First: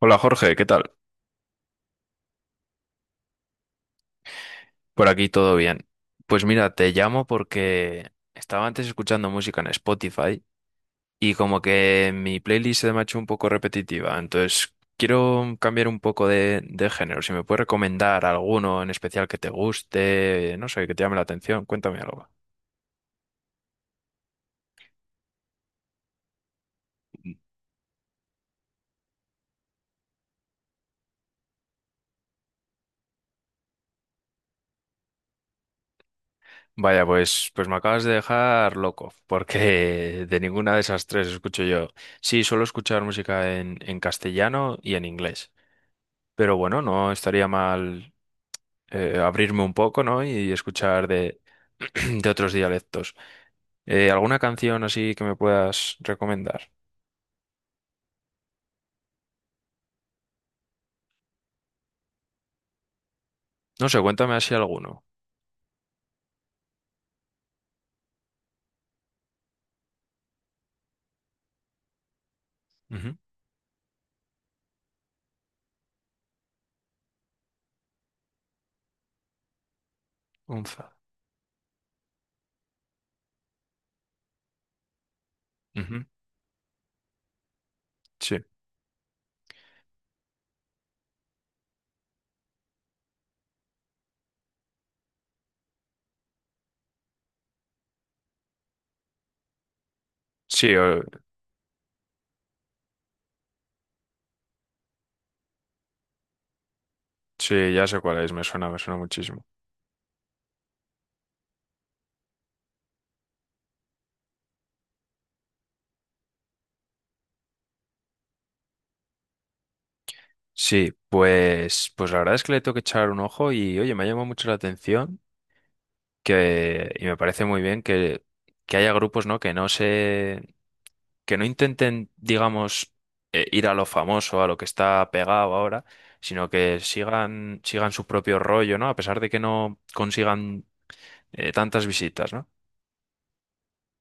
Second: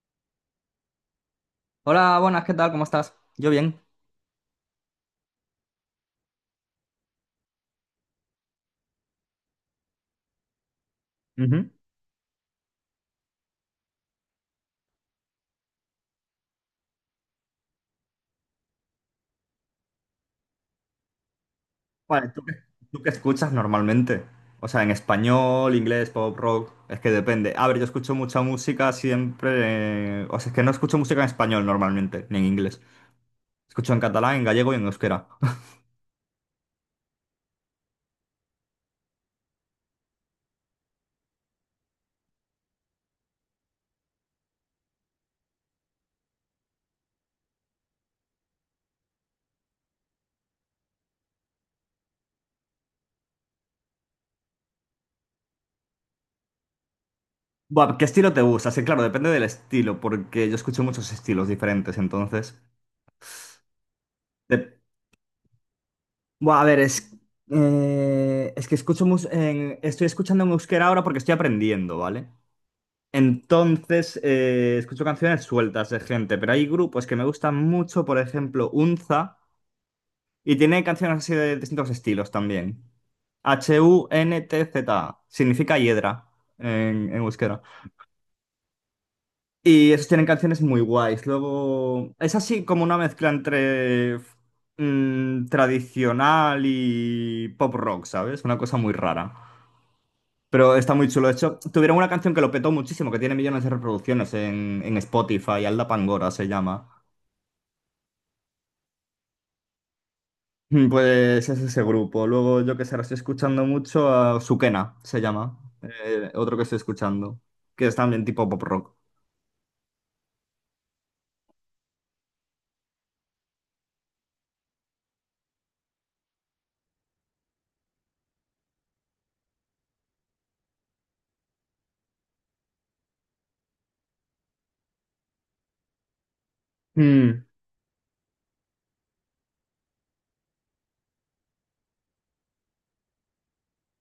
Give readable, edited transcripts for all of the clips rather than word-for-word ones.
Hola Jorge, ¿qué tal? Hola, buenas, ¿qué tal? ¿Cómo estás? Yo bien. Por aquí todo bien. Pues mira, te llamo porque estaba antes escuchando música en Spotify y como Ujú. que mi playlist se me ha hecho un poco repetitiva, entonces quiero cambiar un poco de género. Si me puedes recomendar alguno en especial que te guste, no sé, que te llame la atención, cuéntame algo. Vale, ¿tú qué escuchas normalmente? O sea, en español, inglés, pop, rock, es que depende. A ver, yo escucho mucha música siempre. O sea, es que no escucho música en español normalmente, ni en inglés. Escucho en catalán, en gallego y en euskera. Vaya, pues me acabas de dejar loco, porque de ninguna de esas tres escucho yo. Sí, suelo escuchar música en castellano y en inglés. Pero bueno, no estaría mal, abrirme un poco, ¿no? Y escuchar de, de otros dialectos. ¿Alguna canción así que me puedas recomendar? Buah, ¿qué estilo te gusta? Sí, claro, depende del estilo, porque yo escucho muchos estilos diferentes, entonces. No sé, cuéntame así de- alguno. Buah, a ver, es. Es que escucho Estoy escuchando en euskera ahora porque estoy aprendiendo, ¿vale? Ujú. Entonces, escucho canciones sueltas de gente, pero hay grupos que me gustan mucho, por ejemplo, Unza, y tiene Unza. canciones así de distintos estilos también. HUNTZ, significa Ujú. hiedra en euskera. Sí. Y esos tienen canciones muy guays. Luego, es así como una mezcla entre tradicional y pop rock, ¿sabes? Una cosa muy rara. Sí, Pero está o- muy chulo. De hecho, tuvieron una canción que lo petó muchísimo, que tiene millones de reproducciones en Spotify, Alda Pangora se llama. sí, ya sé cuál es, me suena muchísimo. Pues es ese grupo. Luego yo que sé, ahora estoy escuchando mucho a Sukena, se llama. Otro que estoy escuchando, que es también tipo pop rock. Sí, pues, pues la verdad es que le tengo que echar un ojo y oye, me ha llamado mucho la atención que, y me parece muy bien que haya grupos, ¿no? Que no intenten, digamos, ir a lo famoso, a lo que está pegado ahora, sino que Mm. sigan su propio rollo, ¿no? A pesar de que no consigan tantas visitas, ¿no?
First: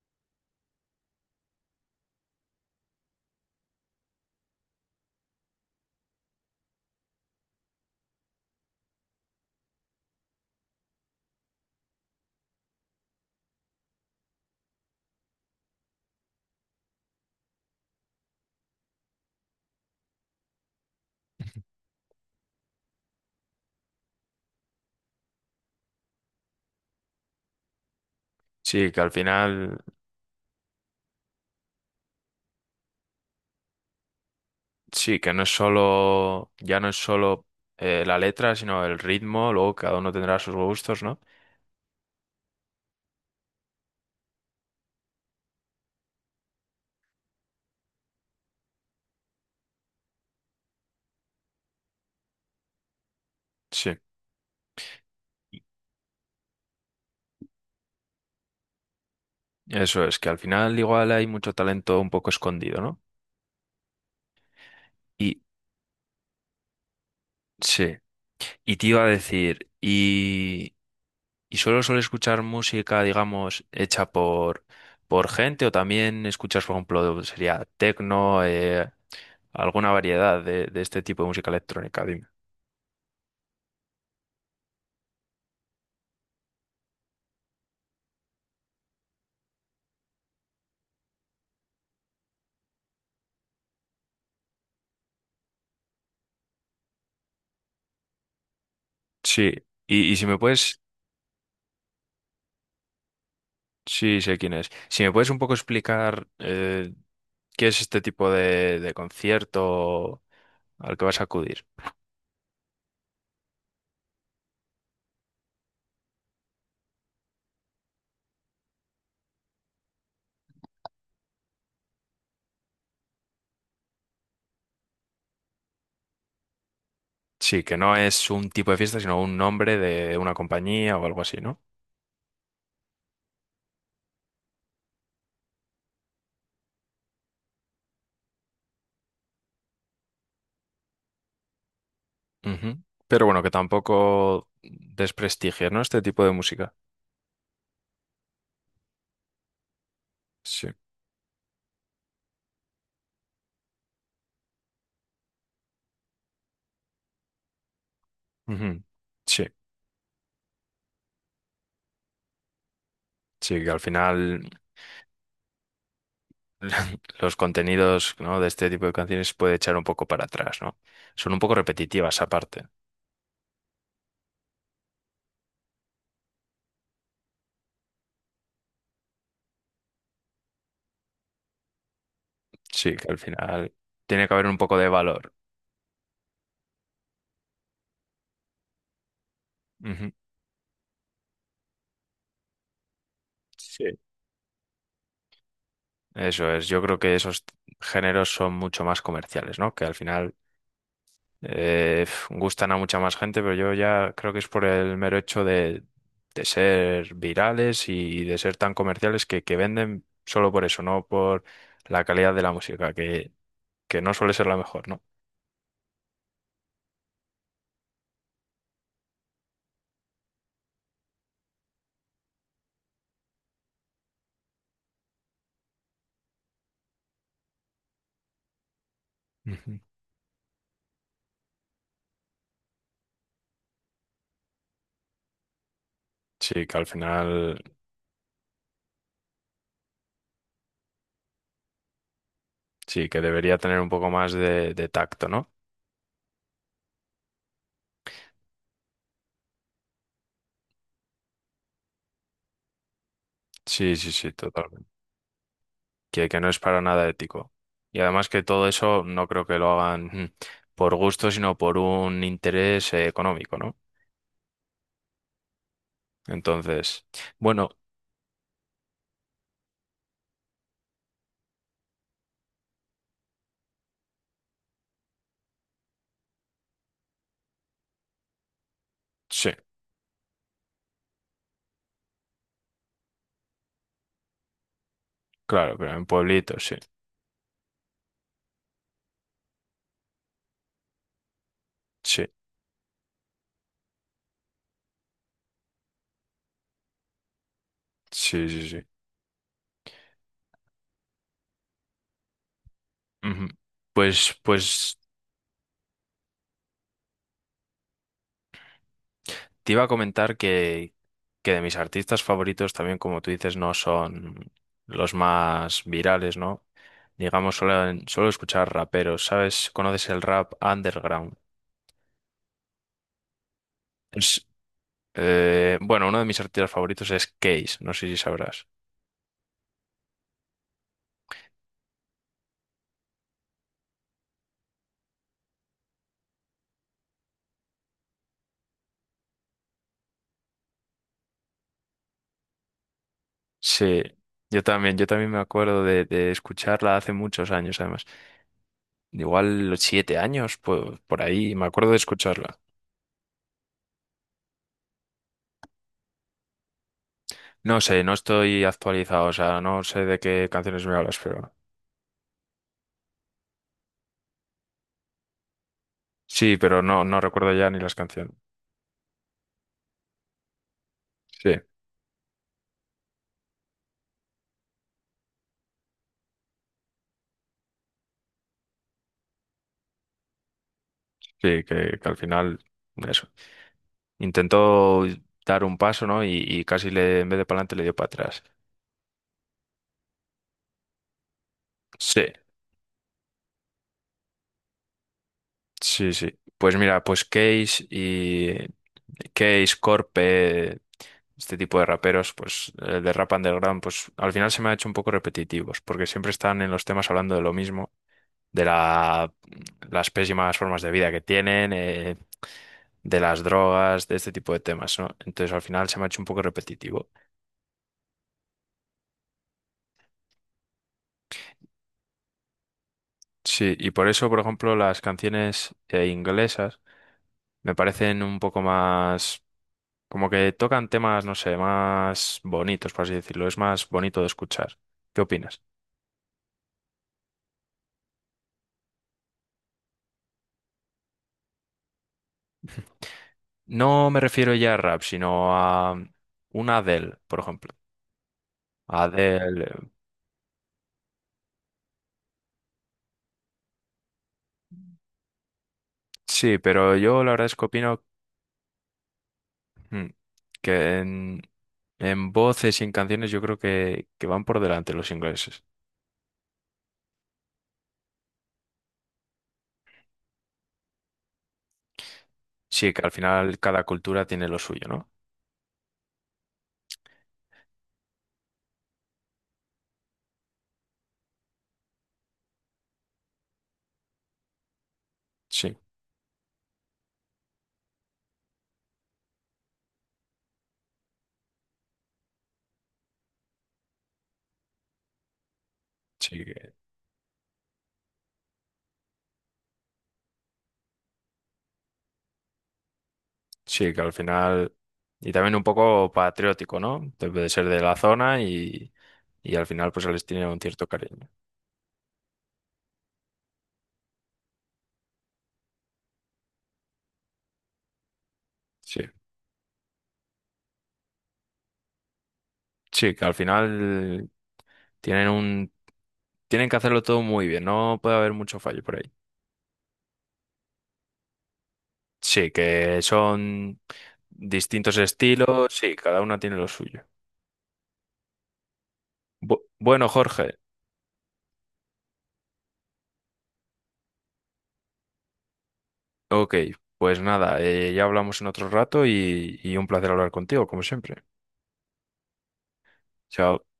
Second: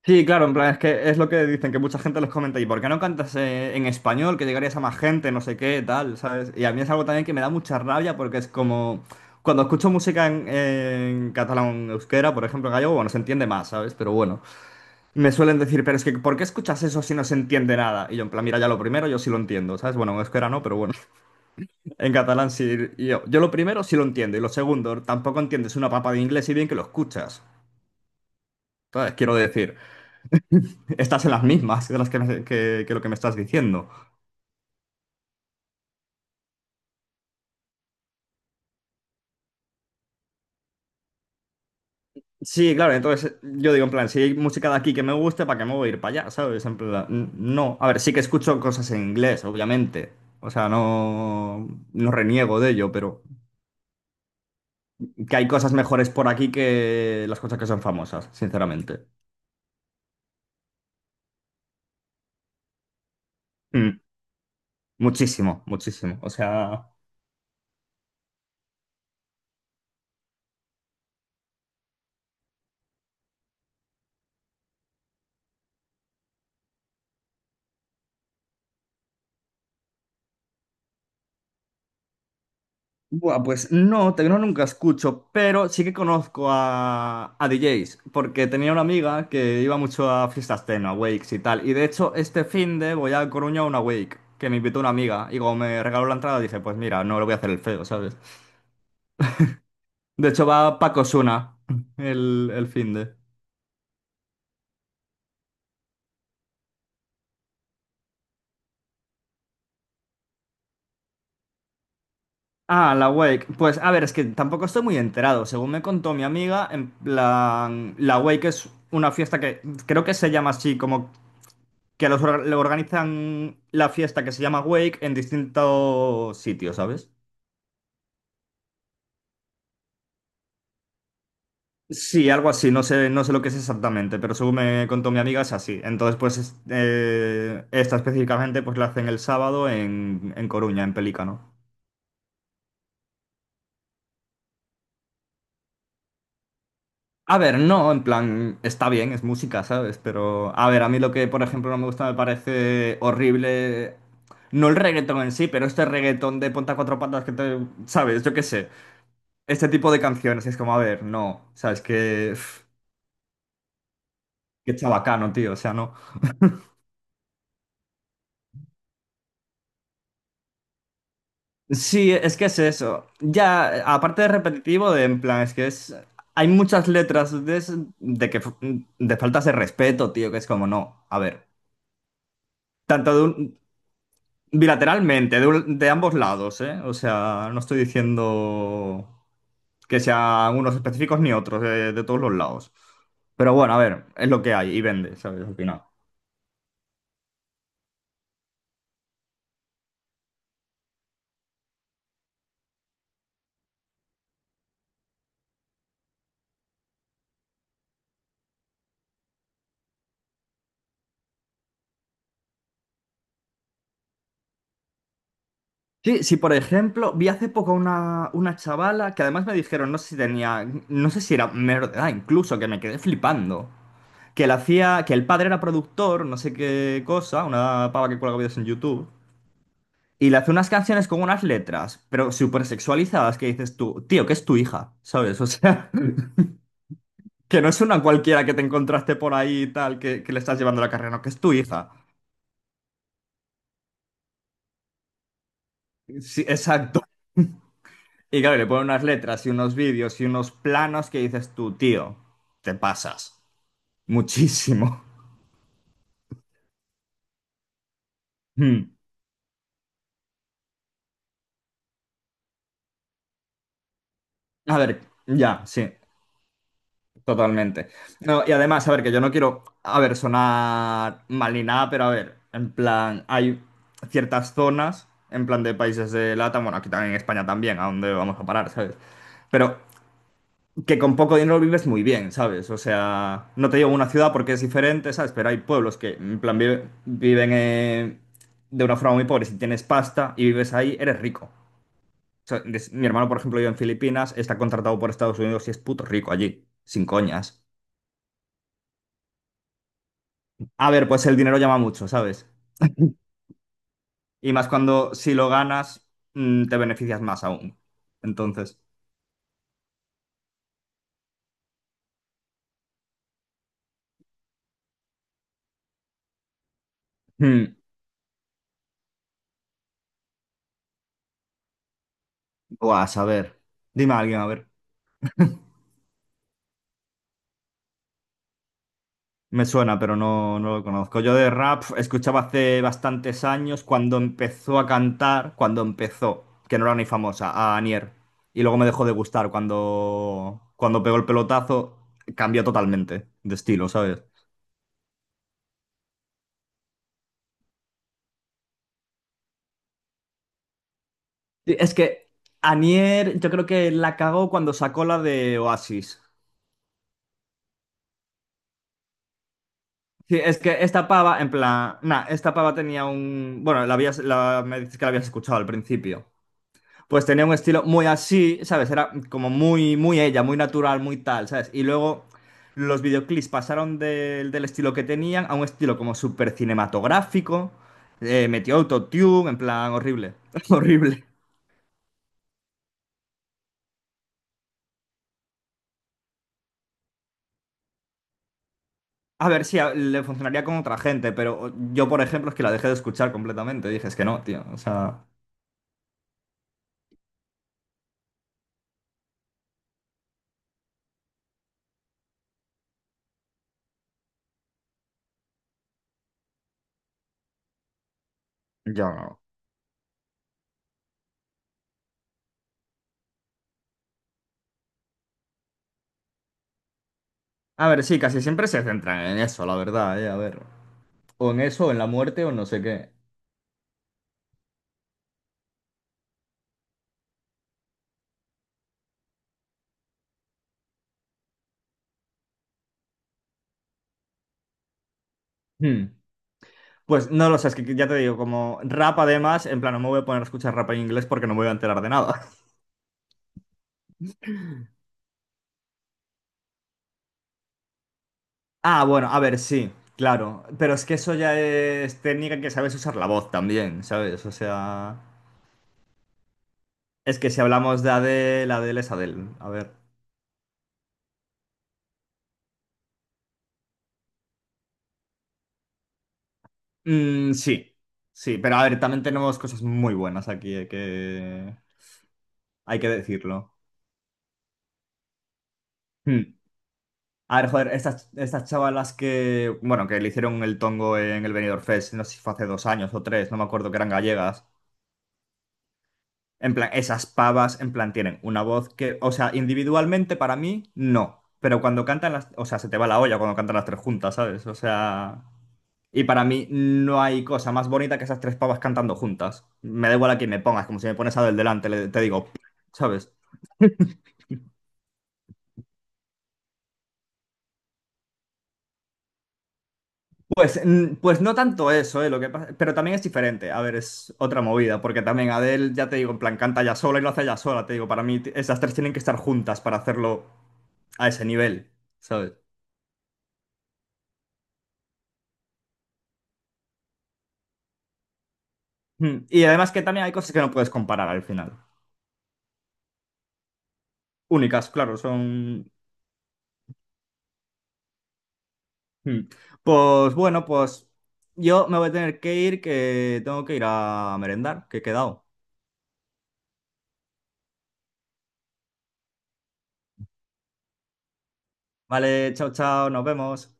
Sí, claro, en plan, es que es lo que dicen, que mucha gente les comenta, ¿y por qué no cantas en español? Que llegarías a más gente, no sé qué, tal, ¿sabes? Y a mí es algo también que me da mucha rabia porque es como, cuando escucho música en catalán, euskera, por ejemplo, en gallego, bueno, se entiende más, ¿sabes? Pero bueno, me suelen decir, pero es que, ¿por qué escuchas eso si no se entiende nada? Y yo, en plan, mira, ya lo primero yo sí lo entiendo, ¿sabes? Bueno, en euskera no, pero bueno, en catalán sí, y yo lo primero sí lo entiendo, y lo segundo, tampoco entiendes una papa de inglés y bien que lo escuchas, Sí, que al ¿sabes? Quiero decir. final, Estás en las mismas de las que, que lo que me estás diciendo. sí, que no es solo, ya no es solo, la letra, sino el ritmo, luego cada uno tendrá sus gustos, ¿no? Sí, claro, entonces yo digo, en plan, si hay música de aquí que me guste, ¿para qué me voy a ir para allá? ¿Sabes? En plan, no. A ver, sí que escucho cosas en inglés, obviamente. O sea, no, no reniego de ello, pero Sí, que hay cosas mejores por aquí que las cosas que son famosas, sinceramente. eso es, que al final igual hay mucho talento un poco escondido, ¿no? Mm, Y Muchísimo, muchísimo. O sea. sí, y te iba a decir, y solo suelo escuchar música, digamos, hecha por gente o también escuchas, por ejemplo, sería techno, alguna variedad de este tipo de música electrónica, dime. Buah, pues no, tecno nunca escucho, pero sí que conozco a DJs, porque tenía una amiga que iba mucho a fiestas techno, a wakes y tal. Y de hecho, este finde voy a Coruña a una wake, que me invitó una amiga. Y como me regaló la entrada, dije, pues mira, no le voy a hacer el feo, ¿sabes? Sí, y si De me hecho, va puedes, Paco Suna el finde. sí, sé quién es. Si me puedes un poco explicar qué es este tipo de concierto al que vas a acudir. Ah, la Wake. Pues a ver, es que tampoco estoy muy enterado. Según me contó mi amiga, en plan, la Wake es una fiesta que creo que se llama así como que los le organizan la fiesta que se llama Wake en distintos sitios, ¿sabes? Sí, que no es un tipo de fiesta, sino un nombre de una compañía o algo así, ¿no? Sí, algo así, no sé lo que es exactamente, pero según me contó mi amiga es así. Entonces, pues esta específicamente pues la hacen el sábado en Coruña, en Pelícano. Ujú. Pero bueno, que tampoco desprestigie, ¿no? Este tipo de música. A ver, no, en plan, está bien, es música, ¿sabes? Pero, Sí. a ver, a mí lo que, por ejemplo, no me gusta, me parece horrible, no el reggaetón en sí, pero este reggaetón de ponta cuatro patas que te, ¿sabes? Yo qué sé. Ujú. Sí, Este tipo de canciones. Y es como, a ver, no. O sea, es que. Sí, que al final Qué chabacano, tío. O sea, no. los contenidos, ¿no?, de este tipo de canciones puede echar un poco para atrás, ¿no? Son un poco Sí, repetitivas es que es aparte. eso. Ya, aparte de repetitivo, de en plan, es que es. Hay muchas letras de, de que de faltas de respeto, tío, que es como, no. A ver. Sí, que Tanto al de final tiene que haber un poco de valor. bilateralmente, de, de ambos lados, ¿eh? O sea, no estoy diciendo que Ujú. sean unos específicos ni otros, de todos los lados. Pero bueno, a Sí. ver, es lo que hay y vende, ¿sabes? Al final. Eso es, yo creo que esos géneros son mucho más comerciales, ¿no? Que al final, gustan a mucha más gente, pero yo ya creo que es por el mero hecho de ser virales y de ser tan comerciales que venden solo por eso, no por la calidad de la música, que no suele ser la mejor, ¿no? Sí, sí, por ejemplo, vi hace poco una chavala que además me dijeron, no sé si tenía, no sé si era menor de edad, incluso, que me quedé flipando. Que le hacía, que el padre era productor, no sé qué cosa, una pava que cuelga vídeos en YouTube, Ujú. y le hace unas canciones con unas letras, pero súper sexualizadas, que dices tú, tío, que es tu hija, ¿sabes? O sea, Sí, que al final que no es una cualquiera que te encontraste por ahí y tal, que le estás llevando la carrera, no, que es tu hija. sí, que debería tener un poco más de tacto, ¿no? Sí, exacto. Y claro, le ponen unas letras y unos vídeos y unos planos que dices tú, tío, te pasas Sí, sí, sí, totalmente. muchísimo. Que no es para nada ético. Y además que todo Mm. eso no creo que lo hagan por gusto, sino por un interés económico, ¿no? A ver, ya, sí, Entonces, bueno, totalmente. No, y además, a ver, que yo no quiero, a ver, sonar mal ni nada, pero a ver, en plan, hay ciertas zonas, en plan de países de LATAM, bueno, aquí también en España también, a dónde vamos a parar, ¿sabes? sí, Pero que con poco dinero vives muy bien, ¿sabes? O sea, no te digo una ciudad porque es diferente, ¿sabes? Pero hay claro, pero pueblos en que, en plan, pueblitos, sí, viven de una forma muy pobre. Si tienes pasta y vives ahí, eres rico. O sí, sea, mi hermano, por ejemplo, vive en Filipinas, está contratado por Estados Unidos y es puto rico allí, sin coñas. sí, sí, sí. A ver, pues el dinero llama mucho, ¿sabes? Ujú. Pues, Y más pues. cuando si lo ganas, te beneficias más aún. Entonces, Te iba a comentar que de mis artistas favoritos también, como tú dices, no son los más virales, ¿no? Digamos, hmm, suelo escuchar raperos, ¿sabes? ¿Conoces el rap underground? buah, a saber. Dime a alguien, Es, a ver. Bueno, uno de mis artistas favoritos es Case, no sé si sabrás. Me suena, pero no, no lo conozco. Yo de rap escuchaba hace bastantes años cuando empezó a cantar, cuando empezó, que no era ni famosa, a Anier. Y luego me dejó de gustar cuando pegó el pelotazo, cambió totalmente de estilo, Sí, ¿sabes? Yo también me acuerdo de escucharla hace muchos años, además. Igual los siete años, pues por ahí, me Sí, acuerdo es de que escucharla. Anier yo creo que la cagó cuando sacó la de Oasis. No sé, no estoy actualizado, o sea, no sé de Sí, qué es que canciones me esta hablas, pava, en pero... plan, nah, esta pava tenía un... Bueno, la habías, me dices que la habías escuchado al principio. Sí, pero no, no Pues tenía recuerdo un ya ni estilo las muy canciones. así, ¿sabes? Era como muy, muy ella, muy natural, muy tal, Sí, ¿sabes? Y luego los videoclips pasaron del estilo que tenían a un estilo como súper cinematográfico. Metió autotune, en plan horrible, horrible. sí, que al final, eso. Intentó dar un paso, ¿no? Y casi le, en vez de para adelante le dio para atrás. A ver, sí, le funcionaría con otra gente, pero yo, Sí, por ejemplo, es que la dejé de escuchar completamente. Dije, es que no, tío, o sea... sí, sí. Pues mira, pues Corpe, este tipo de raperos, pues de rap underground, pues al final se me ha hecho un poco repetitivos, porque siempre están en los temas hablando de lo mismo. de Yo la- no. las pésimas formas de vida que tienen, de las drogas, de este tipo de temas, ¿no? Entonces al final se me ha hecho un poco repetitivo. A ver, sí, casi siempre se centran en eso, la verdad, a ver. O en eso, o en la muerte, o no sé qué. Sí, y por eso, por ejemplo, las canciones, inglesas me parecen un poco más, como que tocan temas, no sé, más bonitos, por así decirlo, es más bonito de escuchar. ¿Qué opinas? Hmm. Pues no lo sé, es que ya te digo, como rap además, en plan, no me voy a poner a escuchar rap en inglés porque no me voy a enterar de nada. No me refiero ya a rap, sino a una Adele, por ejemplo. Ah, bueno, a ver, Adele, sí, claro, pero es que eso ya es técnica que sabes usar la voz también, ¿sabes? O sea, sí, pero yo la es verdad que es si que opino. hablamos de Adele, Adele es Adele, a ver. Mm. Que en voces y en canciones yo creo que van por delante los ingleses. Mm, sí, sí, pero a ver, también tenemos cosas muy buenas aquí, hay que, Sí, hay que que al final decirlo. cada cultura tiene lo suyo, ¿no? Hmm. A ver, joder, estas chavalas que, bueno, que le hicieron el tongo en el Benidorm Fest, no sé si fue hace 2 años o 3, no me acuerdo que eran gallegas. Sí, En plan, esas pavas, en plan, tienen una voz que, o sea, individualmente para mí, no. Pero cuando cantan las, o sea, se te va la olla cuando cantan las tres juntas, ¿sabes? O sea, y sí, para mí que, no hay cosa más bonita que esas tres pavas cantando juntas. Me da igual a quién me pongas, como si me pones a del delante, te digo, ¿sabes? sí, que al final... Y también un poco patriótico, ¿no? Debe de ser de la zona y al final pues se les tiene un Pues, cierto mm, cariño. pues no tanto eso, ¿eh? Pero también es diferente. A ver, es otra movida, porque también Adele, ya te digo, en plan, canta ya sola y lo hace ya sola, te digo, para mí esas tres Sí, tienen que estar juntas para hacerlo a ese nivel, ¿sabes? sí, que al final tienen un... Tienen que hacerlo todo muy bien, no puede haber mucho fallo por ahí. Y además que también hay cosas que no puedes comparar al final. Sí, que son Únicas, distintos claro, estilos, son... sí, cada una tiene lo suyo. Mm. Bueno, Pues Jorge, bueno, pues yo me voy a tener que ir, que tengo que ir a merendar, que he quedado. ok, pues nada, ya hablamos en otro rato y un placer hablar contigo, como siempre. Vale, chao, chao, nos Chao. vemos.